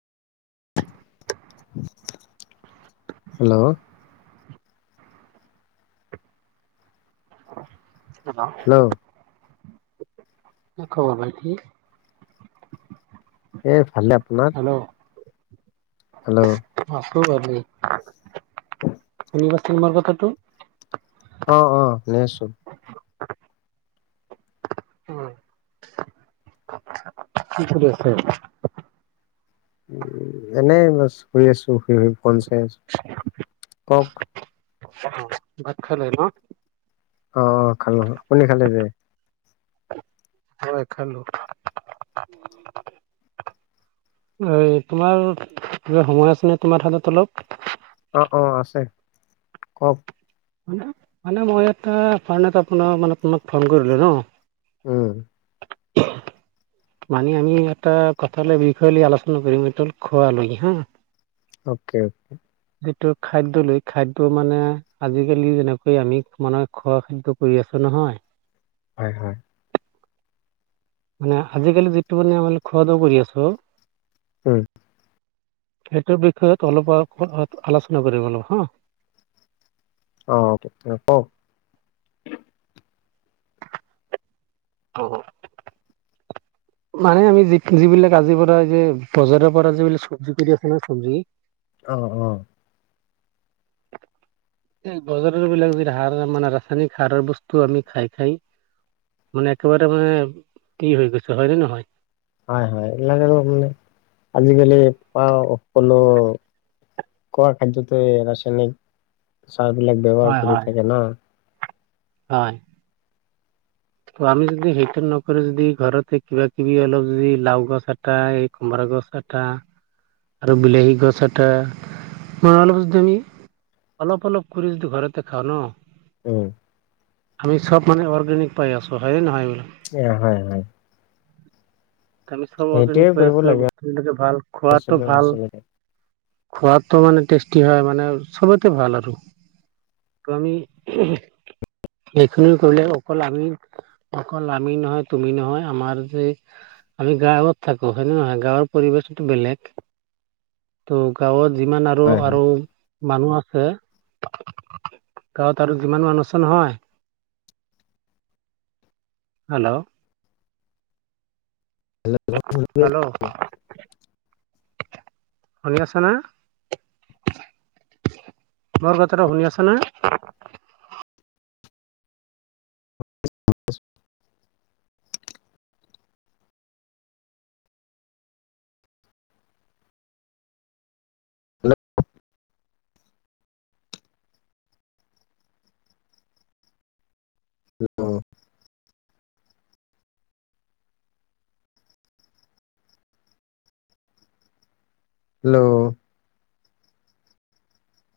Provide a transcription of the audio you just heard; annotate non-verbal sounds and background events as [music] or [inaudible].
Hello hello [unintelligible] কি খবৰ ভাইতি? এ, ভালে। আপোনাৰ হেল্ল' হেল্ল' [unintelligible] শুনি কথাটো। অ, অ, শুনি আছো। উম, কি কৰি আছে? উম, এনেই শুই আছো শুই, শুই ফন চাই আছো। কওক। ভাত খালে ন? অ, অ খালো আপুনি খালে যে এ, খালো। বাৰু তোমাৰ সময় আছে নে তোমাৰ হাতত অলপ। অ, অ আছে কওক। মানে মই এটা আপোনাৰ মানে ফোন কৰিলো ন। উম, মানে আমি এটা কথালৈ বিষয় লৈ আলোচনা কৰিম, এইটো খোৱা লৈ হা। অকে যিটো খাদ্য লৈ খাদ্য মানে, আজিকালি যেনেকৈ আমি মানে খোৱা খাদ্য কৰি আছো। নহয়। হয়, হয়। মানে আজিকালি যিটো মানে আমাৰ খোৱা দোৱা কৰি আছো। উম, সেইটোৰ বিষয়ত অলপ আলোচনা কৰিম অলপ হা। অ, অ, কক অ অ মানে আমি যি যিবিলাক আজিৰ পৰা, এই যে বজাৰৰ পৰা যিবিলাক চব্জি কৰি আছে না চব্জি অ', অ', [unintelligible] এই বজাৰৰ বিলাক যি সাৰ মানে ৰাসায়নিক সাৰৰ বস্তু আমি খাই খাই। মানে একেবাৰে মানে কি হৈ গৈছে হয়নে নহয়। হয়, হয় এইবিলাক মানে আজিকালি পা সকলো খোৱা খাদ্যতে ৰাসায়নিক। সাৰ বিলাক ব্যৱহাৰ হয় কৰি হয় থাকে না। হয়। ত, আমি যদি সেইটো নকৰি, যদি ঘৰতে কিবা কিবি অলপ যদি লাও গছ এটা এ কোমোৰা গছ এটা আৰু বিলাহী গছ এটা লগাব তুমি অলপ, অলপ কৰি যদি ঘৰতে খাও ন। উম, আমি চব মানে অৰ্গেনিক পাই আছো, হয় নে নহয় এ, হয়, হয়। আমি সব সেইটোৱে অৰ্গেনিক হৈ কৰিব আছো লাগে বস্তুবিলাকে ভাল খোৱাত [unintelligible] খোৱাটো মানে টেষ্টি হয় মানে চবেইতে ভাল আৰু কমি সেইখিনি কৰিলে অকল আমি অকল আমি নহয় তুমি নহয় আমাৰ যে আমি গাঁৱত থাকো হয় নে নহয় গাঁৱৰ পৰিৱেশটোতো বেলেগ ত' গাঁৱত যিমান আৰু হয় হয় আৰু মানুহ আছে গাঁৱত আৰু যিমান মানুহ আছে নহয় হেল্ল' হেল্ল' শুনি আছা না? মোৰ কথাটো শুনি আছা না? হেল্ল'